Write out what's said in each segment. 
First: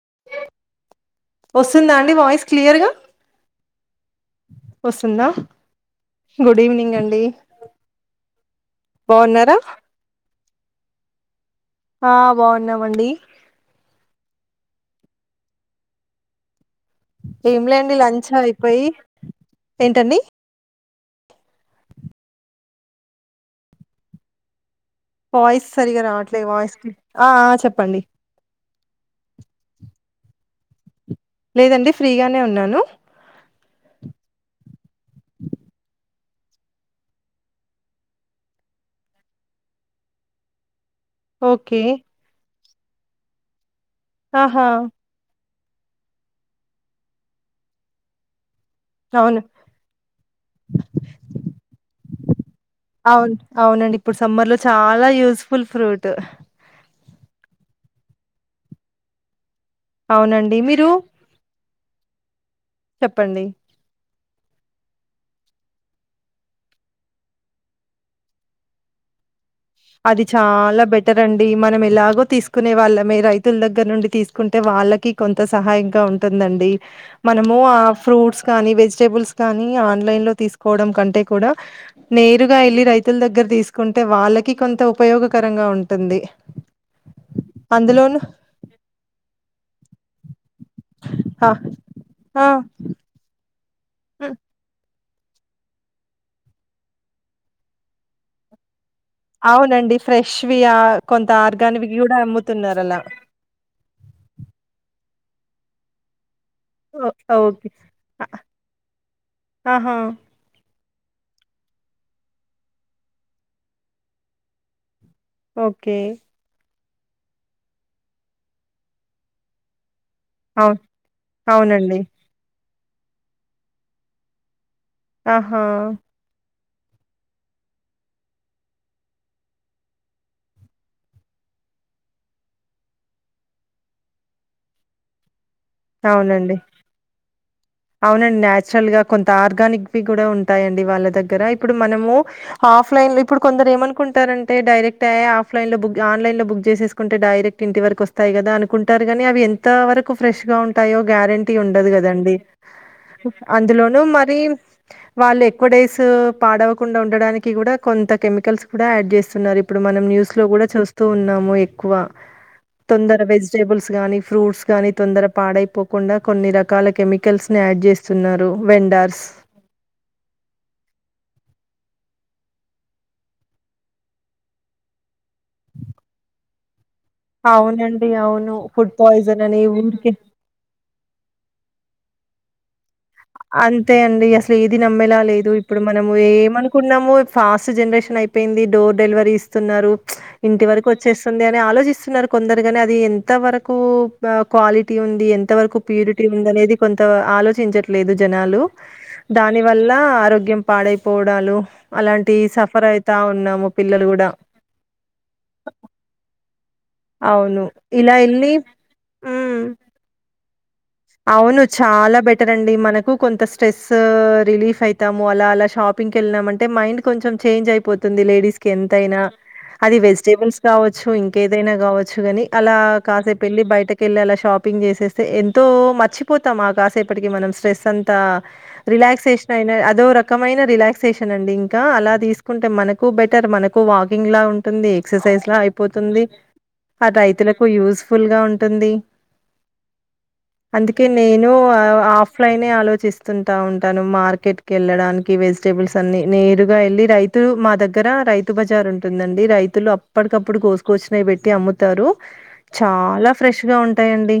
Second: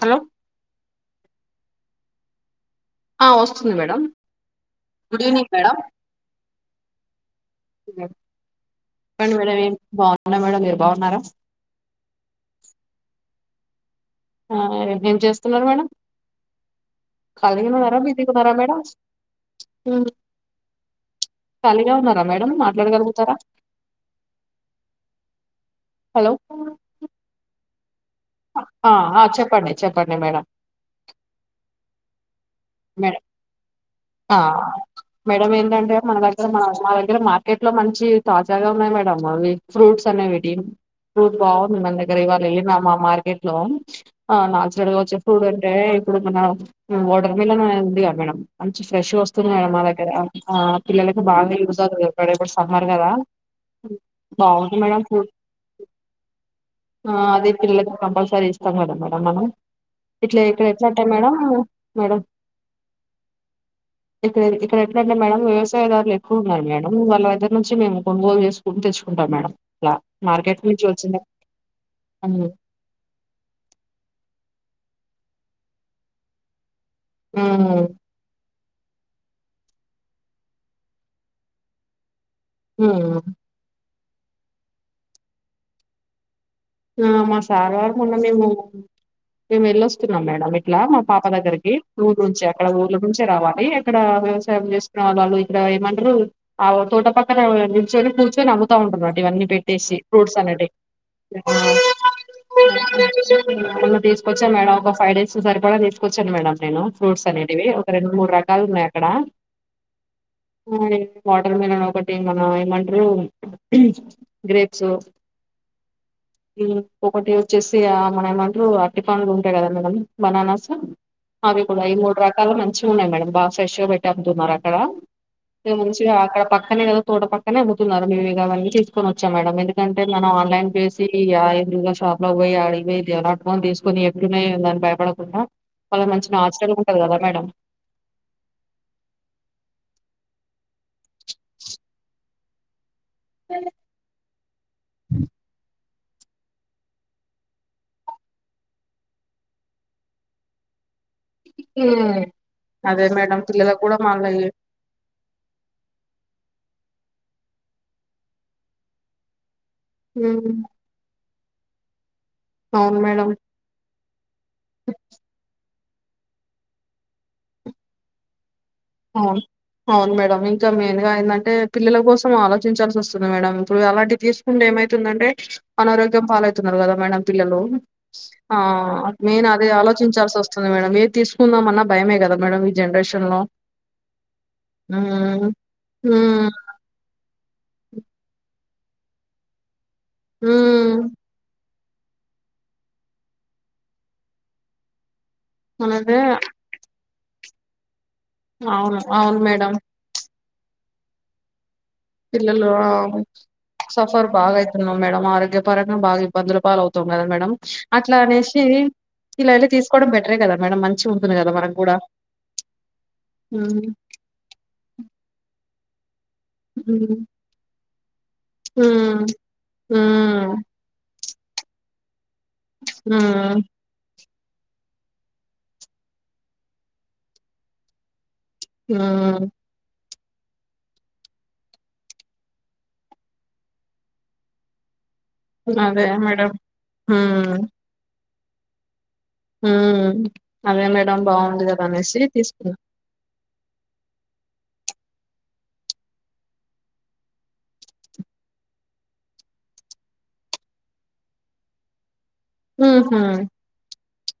Hello వస్తుందా అండి voice clear గా ఆ వస్తుంది మేడం గుడ్ వస్సుందా, ఈవినింగ్ మేడం గుడిఈవినింగ్ అండి చెప్పండి బావున్నారా. నం మేడమ్, మీరు బావున్నారా. బాగున్నామండి ఆ ఏం ఏం చేస్తున్నర్ మేడం. ఏమ్ ఖాళీగా లేండి ఉన్నారా లంచ్ బిజీగా ఉన్నారా మేడం అయిపోయి, ఉమ్, ఏంటండి ఖాళీగా ఉన్నారా మేడమ్, మాట్లాడగలుగుతారా వాయిస్ సరిగా హలో రావట్లే, వాయిస్ ఆ ఆ చెప్ పండి. ఆ ఆ చెప్పంన్ని చెప్పంన్ని మేడం. లేదండి ఫ్రీఆనె ఉన్నాను మేడం ఆ మేడంమ్ ఏంటంటే మన దగ్గర మా దగ్గర మార్కెట్ లో మంచి తాజాగా ఉన్నాయి మేడం అవి ఫ్రూట్స్ అనేవిటి తూత్ బావుంది ఓకే మన దగర ఇవాల ఎల్లిన మా మార్కెట్ లో ఆ ఆహా నాచ్ రల్ గ వచ్చిన పుడ్ అని అంటే ఇప్పుడు మన ఓటర్ మిలన్ ఉందిగ మేడమ్. మంచి ఫ్రెష్ అవును వస్తుంది మేడం, మా దగ్గర ఆ పిల్లలకి బాగా యూజ్ అవుతు రేపర్స్ అవున్ అవునండి, ఇప్పుడు సమ్మర్ లో బాగుంది మేడం చాలా ఫ్రూట్ యూస్ఫుల్ ఫ్రూట్ కంపల్సరి ఇస్తాం మేడంమ్ మేడం నన్ను ఇట్ల అవునండి ఇక్కడ మీరు ఎట్లంటే మేడం. మేడం చెప్పండి. ఇక్కరే ఇక్కరెట్లంటే మేడం, వ్యవయదారులు ఎక్కువ ఉన్నారు మేడం, వాళ్ళ ఇద్దరు నుంచి మేము కొనుగోలు చేసుకోని తెచ్చుకుంటాం మేడం. అలా అది మార్కెట్ చాలా నుంచి వచ్చిన బెటర్ అండి, మనం ఎలాగో హ్మ్. తీసుకునే వాళ్ళమే రైతుల దగ్గర నుండి తీసుకుంటే వాళ్ళక్ కి కొంత సహాయంగా ఉంటుందండి. మనము హ్మ్. ఆ ఫ్రూట్స్ కానీ వెజిటేబుల్స్ కానీ ఆన్లైన్ లో తీసుకోవడం కంటే కూడా నేరుగా ఎళ్ళి రైతుల హ్మ్. దగ్గర తీసుకున్ వాళ్ళక్ కి కొంత ఉపయోగకరంగా ఉంటుంది. ఆ మా సార్ వార్ కు మొన్న అందులోను మేము, మేము ఎళ్ళొస్ సుత్నం మేడమ్ ఇట్లా మా పాప ఆ! దగ్గరికి ఊరు నుంచి ఆ! అక్కడ ఊర్ళ నుంచే రావాలి ఇక్కడ, హ్మ్. వ్యవసాయం చేస్ నా వాళ్ళు ఆళ్ళు ఇక్కడ ఏమంటారు, ఆ వో తోట పక్కన నిల్చొని కూర్చొని అమ్ము త ఉంటుంరుట ఇవన్నీ అవునండి. పెట్టేసి ఫ్రూట్స్ ఫ్రెష్‌వి అనేటివి ఆహ్, కొంత ఆర్గానివ్‌వి గూడా అమ్ముతున్నారు అలా. ఇంగఏమన్నా తీసుకొచ్చా మేడం ఒక ఫైవ్డేస్ సరి కూడా తీసుకోచ్చాను మేడం నేను ఓ ఫ్రూట్స్ అనేటివి ఓకే. ఒక రెండు మూడు రకాలు ఉన్నాయి అక్కడ ఆహా! వాటర్ మిలన్ ఒకటి మన ఏమంటారు గ్రేప్స్ ఓకే ఒకటి యూచ్చ చేసి ఆ మన ఏమంటరు అరటిపండ్లు ఉంటాయి కదా మేడం బనానాస్ అవును. అవి కూడా ఈ అవునండి. మూడు రకాల మంచి చూ మేడం బా ఫ్రెష్ పెట్ట అమ్ముతున్నారం అక్కడ ఆహా! [inaudible] ముంచిగా అక్కడ పక్క నీదా తోట పక్కనే అమ్ముతున్నారు మేవి ఇవన్నీ తీసుకొ వచ్చా మేడం ఎందుకంట మన ఆన్లైన్ పే [unintelligible] ఎందుగా షాప్ లో పోయి ఆడి ఇవటు ఫోన్ తీసుకొని ఎప్పుడునే ఉందని భయపడకుండా వాళ్ళ మంచిగా అవునండి. హాస్టల్ ఉంటది కదా మేడం అవునండి న్యాచురల్ గా కొంత ఆర్గానిక్ వి కూడా ఉంటాయండి వాళ్ళ దగ్గర ఇప్పుడు మనము హాఫ్ ఆఫలైన్ ఇప్పుడు కొందరు ఏమనుకుంటారంటే డైరక్ట్ అయ్యా ఆఫ్ లైన్ లో బు ఆన్లైన్ లో బుక్ చేసేసుకుంటే డైరెక్ట్ ఇంటి వరకు వస్తాయి కదా అనుకుంటారు గానీ అవి ఎంత వరకు ఫ్రెష్ గా ఉంటాయో గ్యారెంటీ టీ ఉండదు హ్మ్ కదండి అదే మేడం పిల్లలకు కూడా అందులోనుూ మళ్ళీ మరి వాళ్ళు ఎక్కవ డే డేస్ పాడవకుండా ఉండడానికి కూడా కొంత కెమికల్స్ కూడా యాడ్ చేస్తున్నారు ఇ ఇప్పుడు మనం న్యూస్ హ్మ్ లో కూడా చూస్తూ ఉన్నాము కువా అవును తొందర మేడం వెజిటేబుల్స్ గానీ ఫ్రూట్స్ గానీ తొందర పాడైపో కుండా కొన్ని రకాల కెమిక కల్స్ ని యాడ్ చేస్తున్నారు అవును అవును మేడం ఇంకా మెయిన్ గా ఏందంటే పిల్లల కోసం ఆలోచ చించాల్సి వస్తుంది మేడం ఇప్పుడు అలాంటి తీసుకుంటే ఏమైతుందంటే అనారోగ్యం పాలైతున్నారు కదా మేడం పిల్లలు అవునండి. అవును. ఆ ఫుడ్ పాయిజన్ మెయిన్ అని అదే ఊరికే ఆలోచించాల్సి వస్తుంది మేడం ఏద్ తీసుకుందాం అన్న భయమే కద మేడం ఈ జనరేషన్ న్ను అంతే అండి అసలు ఏది నమ్మేలా లేదు ఇప్పుడు మనము ఏమనుకున్నామ ఫాస్ట్ జనరేషన్ అయిపోయింది డోర్ డెలివరీ ఇస్తున్నారు ఇంటి వరకు హ్మ్ వచ్చేస్తుంది అని ఆలోచిస్త స్తున్నారు కొందరుగాని అది ఎంత వరకు క్వాలిటీ ఉంది ఎ ఏంత వరకు మనదే ప్యూరిటీ ఉంది అనేది కొ ఆలోచించ లేదు జనాలు అవును అవును దాని మేడం వల్ల ఆరోగ్యం. పాడైపోవడాలు అలాంటియి పిల్లలు సఫర్ ఆ అయితా ఉన్నాము పిల్లలు సఫర్ గూడా. బాగా ఐతున్నం మేడం ఆరోగ్యపరంగా బాగా ఇబ్బందులు ల్ అవుతాం కదా మేడం అవును. అట్లా ఇలా ఎళ్లి అనేసి ఇలా హ్మ్. వెళ్ళి తీసుకోవడం. [unintelligible] ఉంటుంది కదా అవును మనకు కూడా చాలా బెటర్ అండి మనకు కొంత స్ట్రెస్ హ్మ్ రిలీఫ్ అయితాము అలా అలా షాప్. వెళ్నామ అంటే మైండ్ హ్మ్ కొంచెం చేంజ్ అయిపోతుంది లేడీస్కి ఎంతైనా హ్మ్ అది హ్మ్ వెజిటబుల్స్ కావచ్చు ఇంకేదైనా కావచ్చు గని అలా కాసేపు హ్మ్. ఎల్లి బయట కెళ్ళి అలా షాపింగ్ చేసేస్తే ఎంత తో మర్చిపోతామ కాసేపటికి మనం స్ట్రెస్ అంతా హ్మ్. రిలాక్సేషన్ అయిన అదో రక్ రకమైన రిలాక్సేషన్ అండి ఇంకా అలా తీసుకుంటే మనకు బెటర్ మనకు వాకింగ్లా ఉంటుంది ఎక్సర్సైజ్లా అదే అయిపోతుంది మేడం ఆ రైతులకు యూస్ ఫుల్గా ఉంటుంది. ఉమ్ అందుకే నేను ఆ ఆఫ్ లైనే తీసుకున్నా ఆలోచిస్తు టా ఉంటాను మార్కెట్ కెళ్ళడానికి వెజిటబుల్స్ అన్ని నేరుగా ఎళ్ళి రైతు మా దగ్గర రైతు బజార్ ఉంటుందండి రైతులు అప్పటికప్పుడు కోసుకొచ్చినయి పెట్టి అమ్ముతారు. హుహు. చాలా ఫ్రెష్గా ఉ ఉంటాయి అండి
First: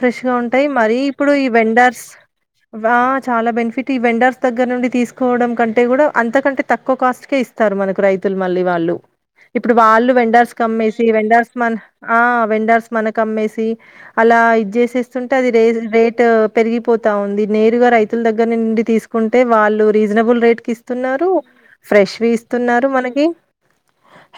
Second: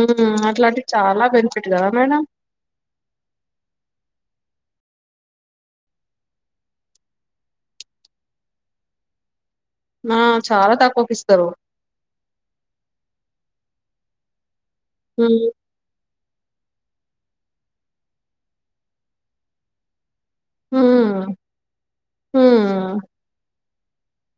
ఫ్రెష్ గా ఉంటాయి అట్లాంటివి మరీ చాలా ఇప్పుడు ఈ బెనిఫిట్ గదా వెండర్స్ మేడం. ఆ చాలా బెనిఫిట్ ఈ వెండర్స్ దగ్గర నుండి తీసుకోవడం కంటే కూడా అంతకంటే తక్కువ కాస్ట్కే ఇస్తారు. మనకు రైతులు మళ్ళీ వాళ్ళు ఇప్పుడు వాళ్ళు ఆ! వెండర్స్ చాలా కమ్మేసి తక్కువకిస్తారు. వెండర్స్ మ ఆ వెండర్స్ మనకు అమ్మేసి అలా ఇజ్ ఇస్తుంటే హ్మ్. అది రేర్ ట్ పెరిగిపోతా ఉంది నేరుగా రైతుల దగ్గర నుండి తీసుకుంటే వాళ్ళు రీ. రీజనబుల్ రేట్కి హ్మ్. ఇస్తున్నారు ఫ్రెష్వి ఇస్తున్నారు హ్మ్. మనకి.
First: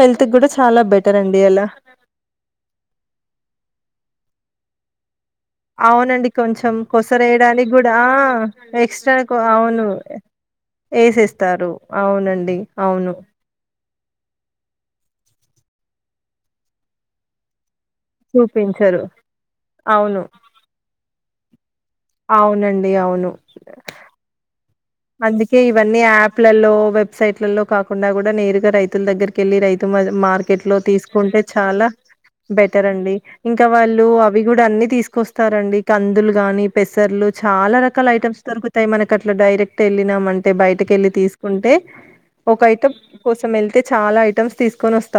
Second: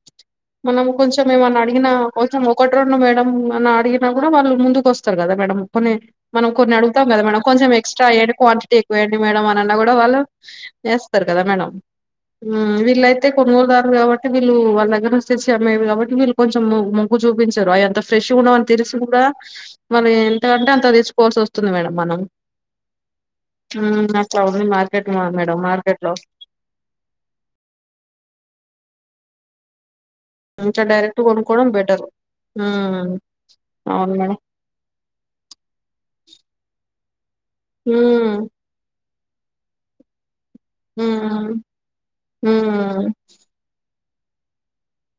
హెల్త్‌కి గూడా చాలా మనం బెటర్ కొంచం అండి ఏమన్న అలా. అడిగిన కొసం ఒకటి రొండు మేడం అన్ అడిగిన కూడా వాళ్ళు ముందుకు వస్త కదా మేడం కొన్ని అవునండి. మనం కొన్ని కొంచెం అడుగుతాం కదా మేడం కొంచం కొసరేయడానికి గూడా ఎక్స్ట్రా ఆ! వేయండి క్వాంటిటీ ఎక్స్‌ట్రా ఎక్కువేయండి కొ మేడం అని అన్నా అవును. గూడా వాళ్ళు వేస్తారు కదా మేడం ఏసేస్తారు. హ్ అవునండి. అవును. వీలైతే. కాబట్టి వీళ్ళ వాళ్ళ దగ్గర నుంచి తెచ్చి అమ్మేవి కాబట్టి వీళ్ళు కొంచం ము ముగ్గు చూపించారు ఆయ. అంత ఫ్రెష్గా ఉండవని తెలిసి చూపించరు. గుడా మ అవును. ఎంతంటే అంత తీచ్చుకోవాల్సి వస్తుం. మేడం మనం అవునండి. అవును. హ్ చ [inaudible] అందుకే ఇవన్నీ యాప్లలో వెబ్సైట్లలో కాకుండా గుడా నేరుగా రైతు దగ్గరికెళ్లి రైతు మ మార్కెట్లో ఇంకా డైరెక్ట్ తీసుకుంటే కొనుక్కోవడం చాలా బెటర్ బెటర్ మ్మ్ అండి ఇంకా వాళ్ళు అవును మేడం అవి గూడా అన్ని తీసుకొస్తారండి కందులు గాని పెస పేసర్లు చాలా రకాల మ్మ్ ఐటమ్స్ దొరుకుతాయి మనక్ అట్ల డైరెట్ తెల్లినామం బయటకి ఎళ్ళి మ్మ్ తీసుకుంటే ఒక ఐటమ్ మ్మ్ కోసం యెల్తే చాలా ఐటమ్స్ తీసుకొని వస్త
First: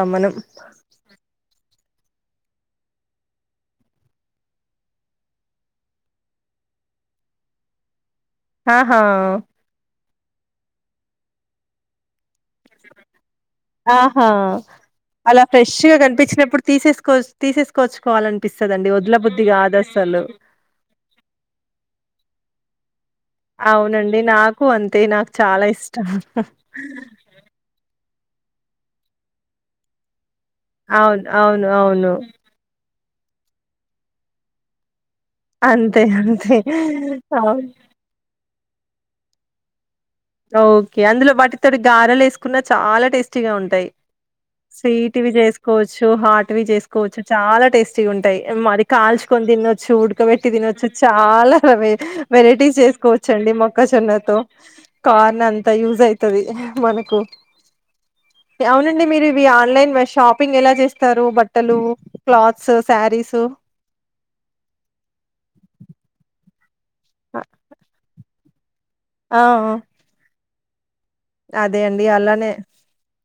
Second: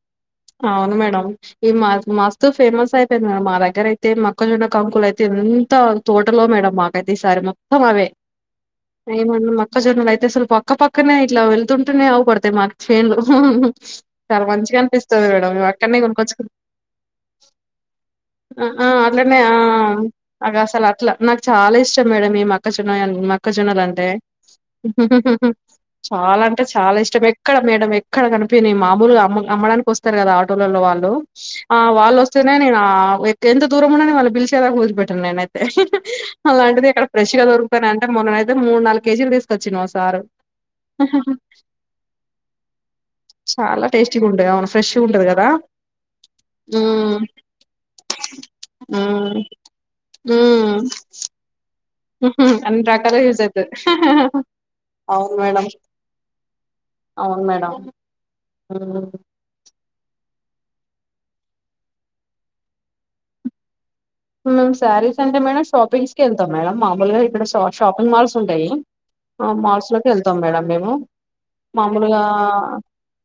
అవును మేడం ఈ మా మాస ఎ ఫేమస్ అయిపోయింది మేడం మా దగ్గర అయితే మక్కజొన్న కాంకులు అయితే ఎంత తోటలో మేడం మాకైతే ఈసారి మొత్తం అవే ఆహా మక్కా జొన్నలు ఐతే పక్క పక్క కి పక్కనే ఇట్లా వెళ్తుంటేనేవు ప అతే మా చేన్లో ఆహా చాలా మంచిగా అనిపిస్తు అలా మ ఫ్రెష్ అక్కడ గా కొనుకచుకోవడం కనిపించినప్పుడు తీసేసుకో తీసేసుకోవచ్చుకోవాలనిపిస్తదండి వదల బుద్ధి కాదు అసలు అట్ నా చాలా ఇష్టం మే ఆ మక్కజొన్నలు అంటే అవునండి. నాకు అంతే. నాకు చాలా ఇష్టం. చాలా అంటే చాలా ఇష్టం ఎక్కడ మేడం అక్కడ కనిపోయినాయి మామూలు అమ్మ్డానికి వస్త కద లలో వాళ్ళు అవును. అవును. ఆ అవును. వాళ్ళు వస్తేనే నేను ఎంత దూరం ఉన్నా పీల్చే దాకా వదిలి పెట్ట నేనయితే అంతే. అంతే. అలాంటిది ఇక్కడ ఫ్రెష్ గా అవును. దొరుకుతాన అంటే మొన్న మూడు నాలుగు కేజీలు తీసుకొచ్చిన ఓకే అందులో వాటితోోటి గారలు వేసుకున్నా చాలా టేస్టీగా చాలా ఉంటాయి టేస్టీగా ఉంటది అవును ఫ్రెష్ గా ఉంటది స్వీట్వి కదా చేసుకోవచ్చు హాట్వి మ్మ్ చేసుకోవచ్చు చాలా టేస్టీగా ఉంటాయి మరి మ్మ్ కాల్చుకొని తినొచ్చు ఉడకబెట్టి తినొచ్చు చాలా వె మ్మ్ వెరైటీస్ అన్ని రకాలుగా యూజ్ చేసుకోవచ్చండి అవుతది మొక్కజొన్నతో అవును కార్న్ మేడం అంత యూజ అతుంది మనకు అవును మేడం అవునండి మ్మ్ మీరు ఇవి ఆన్లైన్ మష షాపింగ్ ఎలా చేస్తారు బట్టలు క్లాత్స్ శారీస్ మేమ్ శారీస్ అంటే మేడంమ్ షాపింగ్స్ కి ఎల్తం మేడంమ్ మా మ ఆ! ఇక్కడ శ షాపింగ్ మల్స్ ఉంటాయి ఆ మాల్స్ లోకి వెళ్తాం మేడం డేమో అదే అండి మామూలుగా అలానే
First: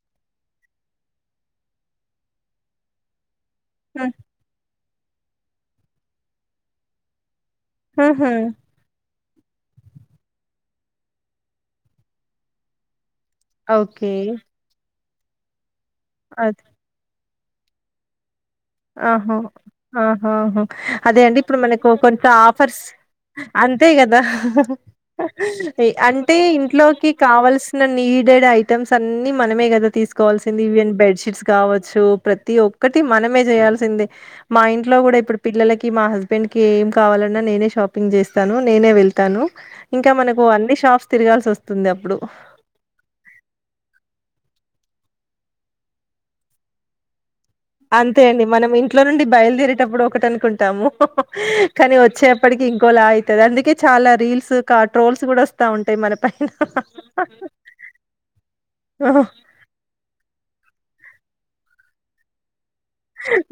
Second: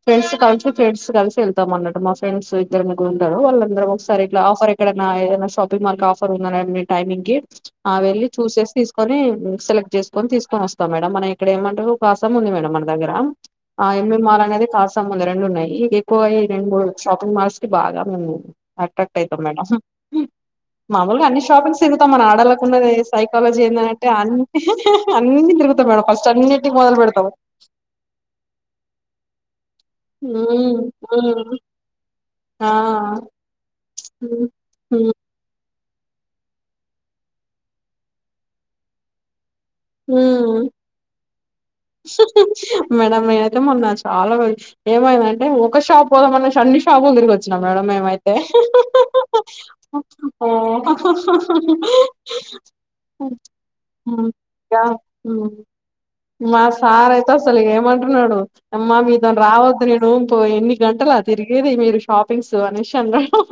ఫ్రెండ్స్ కాల్చు ఫ్రెండ్స్ కలిసి వెళ్తాం అన్నటు మా ఫ్రెండ్స్ ఇద్దరు ముగ్గురు ఉండరు వాళ్ళ చంద్రబాబు సార్ ఇట్ల ఆఫర్ ఇక్కడ నా ఏదన్న సప్ మనకి ఆఫర్ ఉందండి టైమింగ్కి ఆ వెళ్ళి ఆహా చూసేసి తీసుకొని సెలెక్ట్ చేసుకని తీసుకని వస్తాం మేడం మన ఇక్కడ ఏమంటారు ఒకకాసం ఉంది మేడం మన దగ్గర ఆ ఓకే ఎమె మార అనేదే కాస్త సమ్మల్లు రెండు ఉన్నాయి ఈ కోయి అద్ రెండు షాప్ అమస్కి బాగా ఉంది ఆహం ఆహా అహం అదే మామూలుగా అండి అన్ని ఇప్పుడు షాపింగ్స్ మనకు తిరుగుతాం మన కొంత ఆఫర్స్ ఆడళ్ళకున్నది సైకాలజీ అంతే ఏందంటే కదా అన్ని అన్ని తిరుగుతాం మేడం ఫస్ట్ అంటే అన్నిటికి మొదలు ఇంట్లోకి పెడతాం కావాల్సిన నీడెడ్ ఐటమ్స్ అన్ని మనం మిగదు తీసుకోవాల్సింది హ్మ్ ఈవెన్ బెడ్ షీట్స్ హ్మ్ కావచ్చు ప్రతి ఆ ఒక్కటి మనం మీరు చేయాల్సిందంది హ్మ్ మా ఇంట్లో హ్మ్ కూడా ఇప్పుడు పిల్లలకి ఈ మా హస్బెండ్ కి ఏం కావాలన్నా నేనే షాపింగ్ చేస్తాను నేనే వెళ్తాను ఇంకా ఉ మనకు అన్ని షాప్స్ తిరగాల్సి వస్తుంది అప్పుడు మేడం నేనైతే మొన్న చాలా వారికి ఏమైందంటే ఒక షాపు పోదా మన అన్ని షాపులు తిరగచ్చు అంతే అండి మనం ఇంట్లో నుండి బయలుదేరేటప్పుడు ఒకటి ఆ అనుకుంటాము కానీ వాహ్ వచ్చేప్పటికి ఇంకోలా అవుతుది అందుకే చాలా హ్మ్. రీల్స్ కా ట్రోల్స్ కూడా వస్తా ఉంటాయి మన పైన మా సార్ అయితే అసలు ఏమంటున్నాడు అమ్మా మీతోని రావద్దు నేను ఓ ఎన్ని గంటల తిరిగది మీరు షాపింగ్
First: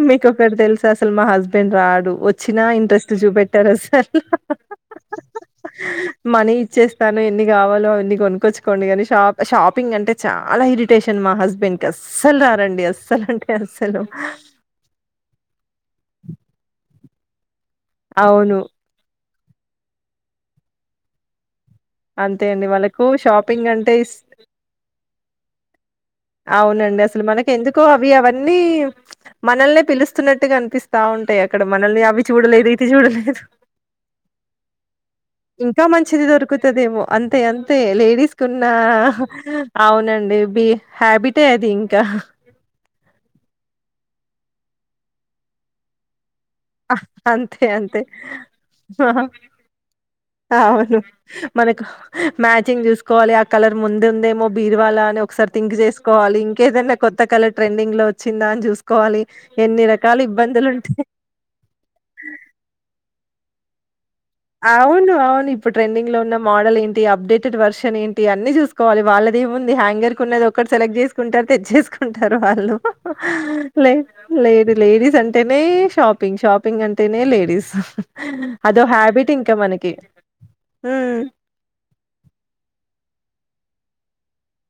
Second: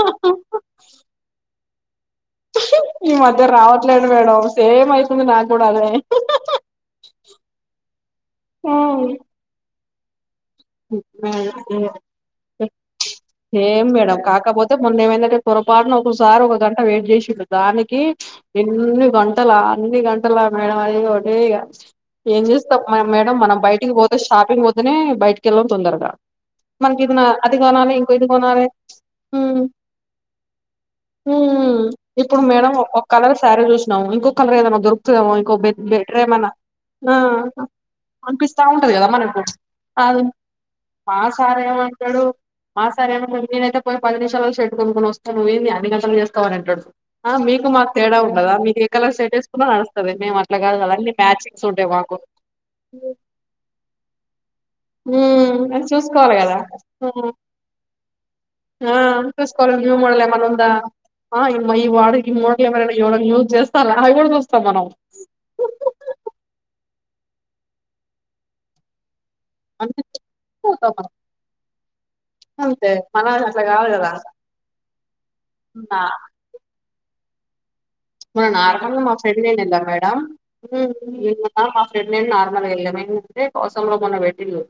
మీకు ఒకటి తెలుసా అసలు మా హస్బెండ్ రాడు వచ్చినా ఇంట్రెస్ట్ ఈ మధ్య చూపెట్టారు రావట్లేదు అసలు మేడం సేమ్ ఆహ్ అయితుంది నాకు కూడా అదే హ్ మనీ ఇచ్చేస్తాను ఎన్ని కావాలో అవన్ని గొనుకొచ్చుకోండి కానీ షాప్ షాప్ పింగ్ అంటే చాలా ఇరిటేషన్ మా హస్బెండ్ కి అస్సలు రారండి అస్సలు అంటే అస్సలు హా కాపోతే మొన్న ఏమైంది అంటే పొరపాటున ఒకసారి ఒక గంట వెయిట్ చేసిండు దానికి అవును ఎన్ని గం గంటల అన్ని గంటల మేడం అయ్యయ్యో ఏయిగా ఏం అంతే అండి చేస్తాం వాళ్ళకు మేడం మనం షాపింగ్ బయటికి అంటే ఇస్ పోతే షాపింగ్ పోతేనే బయటికి ఎలాండి తొందరగా అవునండి. మనకి ఇది నా అసలు అది మనకెందుకో కొనాలి అవి ఇంకో ఇది అవన్నీ కొనాలి మనల్నే పిలుస్తున్నట్టుగా అనిపిస్తా ఉ ఉంటాయి అక్కడ. మనల్ని అవి ఇప్పుడు చూడలేదు, మేడం ఇది ఒ కలర్ చూడలేదు. శారీ చూసినాము ఇంకో కలర్ ఏదనా దొరుకుదామో ఇంకో బెటర్ ఏమైనా ఇదేమో అంతే అంతే లేడీస్ ఉన్న ఉంటది కదా మనకు అది అవునండి మా హ్యాబిట్ సార్ అది ఇంకా ఏమంటాడు మా సార్ ఏమంటారు నేను నేనైతే పోయి పది నిమిషాలు షట్ కొమ్ముకుని వస్తే నువ్ంది అన్ని కతలు చేస్తా అంతే అంతే ఉండదా మీకు ఏ కలర్ షర్ట్ వేసుకున్నా నడుస్తది మేము అట్లా కాదు కదా అవును అన్ని మ్యాచింగ్స్ మనకు ఉంటాయి మాకు మ్యాచింగ్ చూసుకోవాలి ఆ కలర్ ముందు ఉందేమో బీర్వాలా అని ఒకసారి ఉమ్ థింక్ అది చూసుకోవాలి చేసుకోవాలి కదా ఇంకే ఏదైన్నా కొత్త ఉమ్, కలర్ ట్రెండింగ్ లో వచ్చిందా అని ఆ చూసుకోవాలి చూసుకోవాలి ఎన్ని న్యూ రకాల మోడల్ ఏమన్నా ఇబ్బందులు ఉందా ఉంటాయి ఆ ఇ ఈ వాడుకి మోడలే మరే ఎళూ చేస్తార అవును అవును ఇప్పుడు ట్రెండింగ్ లో ఉన్న మోడల్ ఏంటి అప్డేటెడ్ వర్షన్ ఏంటి అన్ని చూసుకోవాలిళ్ళకి అదేముంది అంటే హ్యాంగర్ కునేది ఒక పోతాం సెలెక్ట్ మనం చేసుకుంటారు తెచ్చసుకుంటారు వాళ్ళు అంతే మన అట్లా కాదు కదా లే లేడీస్ అంటేనే నా షాపింగ్ షాపింగ్ అంటే తనే లేడీస్ అదొ హ్యాబిట్ ఇంకా మనకి. ఫిలైందన్నడ హు హ్మ్. నిన్న మా ఫ్రెడ్ నేన్ నార్మల్గా మ బుక్ చెయ్ అ సంలో మన పెట్టిండ్లు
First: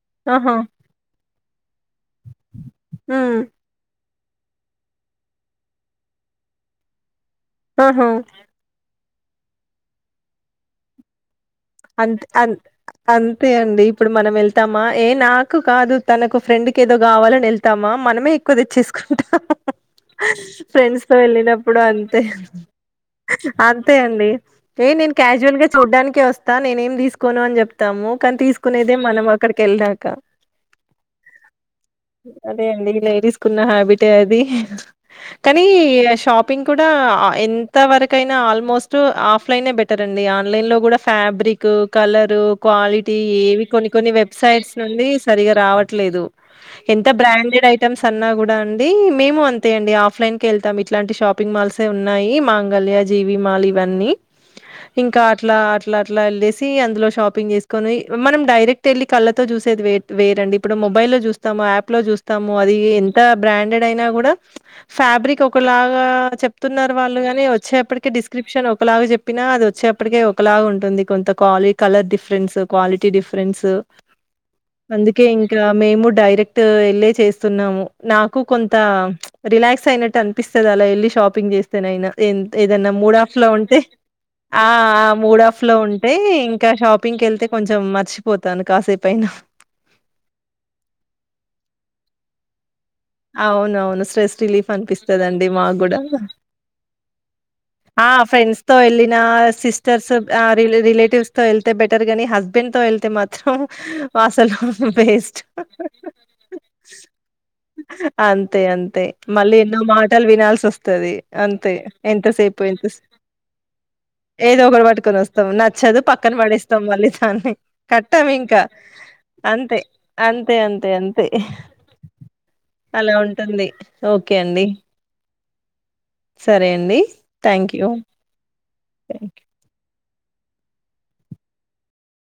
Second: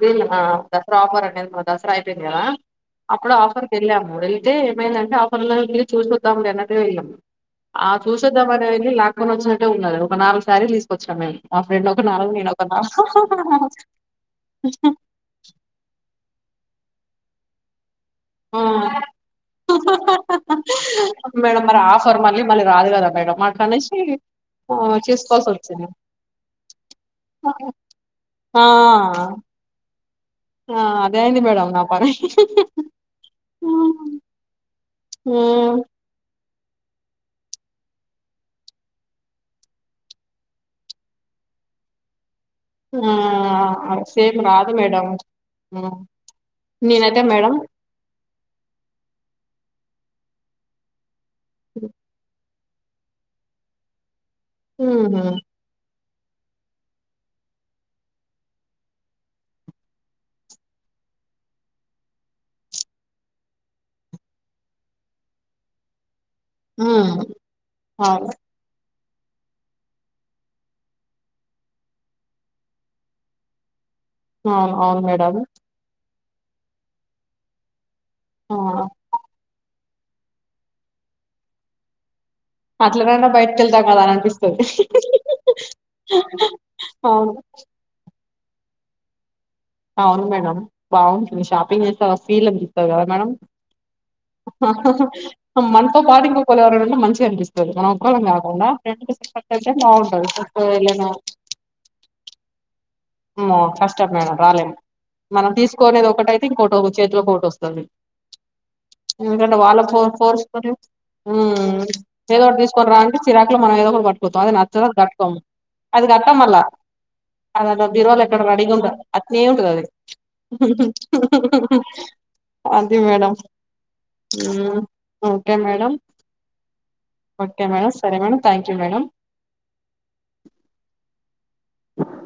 బిల్ ఆ ఆహా! దసరా ఆఫర్ అంట దసరా అయిపోయింది కదా అప్పుడ హ్మ్. ఆఫర్కి వెళ్ళాము వెళ్తే ఏమైందంటే ఆఫర్ ను మీరు చూసోస్తాం లేన్నంటే వెళ్ళాం ఆ ఆహా! చూసద్దమని వెళ్లి లాక్ వచ్చినట్టే ఉన్నది ఒక నాలుగు సారిలు తీసుకొచ్చాం మేము మా ఫ్రెండ్ ఒక అంతే నాలుగు అ నేను ఒక నాలుగు అంతే అండి ఇప్పుడు మనం వెళ్తామా ఏ నాకు కాదు తనకు ఫ్రెండ్ కు ఏదో కావాలని వెళ్తామా మనమే ఎక్కువ ఆ తెచ్చేసుకుంటాం ఫ్రెండ్స్ తో మేడం మరి వెళ్ళినప్పుడు ఆఫర్ అంతే మళ్ళీ మళ్ళీ రాదు కదా మేడం అట్లా అంతే అనేసి అండి ఏ నేను చేసుకోవాల్సి కజువల్ గా వచ్చింది చూడ్డానికి వస్తా నేనేం తీసుకోను అని చెప్తాము కానీ ఆ తీసుకునేదే మనం అక్కడికి వెళ్ళ క క ఆ అదే అయింది మేడం నా పని అదే అండి లేడీస్ కున్న హ్యాబిటే అది కానీ హ్మ్. షాప్ షాపింగ్ కూడా ఎంతవరకయినా ఆల్మోస్ట్ ఆఫ్లైన్ బెటర్ అండి ఆన్లైన్ లో కూడా ఫ్యాబ్రిక్ కలరు క్వాలిటీ ఏవి కొన్ని ఆ కొన్ని సేమ్ రాదు వెబ్సైట్స్ మేడం నుడి సరిగా హ్మ్. రావట్లేదు ఎంత నేనైతే మేడం బ్రాండెడ్ ఐటమ్స్ అన్నా కూడా అండి మేము అంతే అండి ఆఫ్లైన్ కి వెళ్తాం ఇలాంటి షాప్ పింగ్ మాల్సే ఉన్నాయి. మా గళ్యా, జీవి మాల్ ఇవన్నీ ఇంకా హుహు. అట్లా అట్ అట్లా అట్లా ఎళ్లేేసి అందులో షాపింగ్ చేసుకొని. మనం డైరెక్ట్ వెళ్ళి కళ్ళతో చూసేది వేర్ వేరండి. ఇప్పుడు మొబైల్లో లో చూస్తాము, యాప్ లో చూస్తాము. అది ఎంత బ్రాండెడ్ అయినా గూడా ఫాబ్రిక్ ఒకలాగా చెప్తున్నారు వాళ్ళు హ్మ్. గాని వచ్చేప్పటికి అవును డిస్క్రిప్షన్ ఒకలాగా చెప్ ప్పిన అది వచ్చేప్పటికే ఒకలాగా ఉంట్ టుంది. కొంతక్వాలి కలర్ డిఫరెన్స్, క్వాలిటీ డిఫరెన్స్. అవును అవును అందుకే మేడం ఇంకా మేము డై రెక్ట్ వెళ్లే చేస్తున్నాము. నాకు ఆ! కొంత రిలాక్స్ క్స్ అయినట్టు అనిపిస్తది. అలా ఎళ్ళి షాపింగ్ చేస్తేనయినా. ఎంత ఏదన్నా అట్లనైనా మూడఫ్లో బయటకి ఉంటే. వెళ్తాం కదా అని అనిపిస్తుంది ఆ ఆ మూడఫ్ ఫ్లో ఉంటే. ఇంక షాపింగ్కి అవును వెళ్తే కొంచెం మర్చిపో పోతాను కాసేపైన. అవును మేడం బావుంటుంది. షాపింగ్ చేస్తే ఆ ఫీల్ ఉంది. అవునవును స్ట్రెస్ రిలీఫ్ అనిపిస్తది అండి. మాకు గూడా మనతో పాటు ఇంకొకరు ఎవరైనా ఉంటే మంచిగా అనిపిస్తది మనం ఆ ఒక్కళ్ళం ఫ్రెండ్స్ కాకుండా తో ఫ్రెండ్కి ఎళ్ళిన, సెట్ అయితే సిస్టర్స్, బాగుంటది సెట్ అయ్యలేను రిలేటివ్స్ తో ఎళ్తే బెటర్ గాని హస్బెండ్ తో వేల్ ఆమ్మో కష్టం మేడం రాలేము. వేస్ట్. మనం తీసుకోనేది ఒకటైతే ఇంకోటి చేతిలోకి ఒకటి వస్తది. అంతే అంతే మళ్ళీ ఎందుకంటే ఎన్నో వాళ్ళ ఫో మాటలు వినాల్సి ఫోర్స్‌తోని వస్తది. అంతే హ్మ్ ఏదో ఎంతసేపు, ఒకటి తీసుకొని రా ఎంతసేప్ అంటే చిరాకులో మనం ఏదో ఒకటి పట్టుకుతాం అది ఏదో ఒకటి నచ్చదు అది పట్టుకొని కట్టుకోము వస్తాం. నచ్చదు అది పక్కన పడేస్తాం మళ్ళీ దాన్ని కట్ కవర్లో ఎతనికి రడిగుంట అట్నే ఉంటది. అది అంతే అంతే అంతే అది అలా ఉంటుంది ఓకే అండి. ఉంటా మేడం. సరే అండి. Thank, you. You, madam.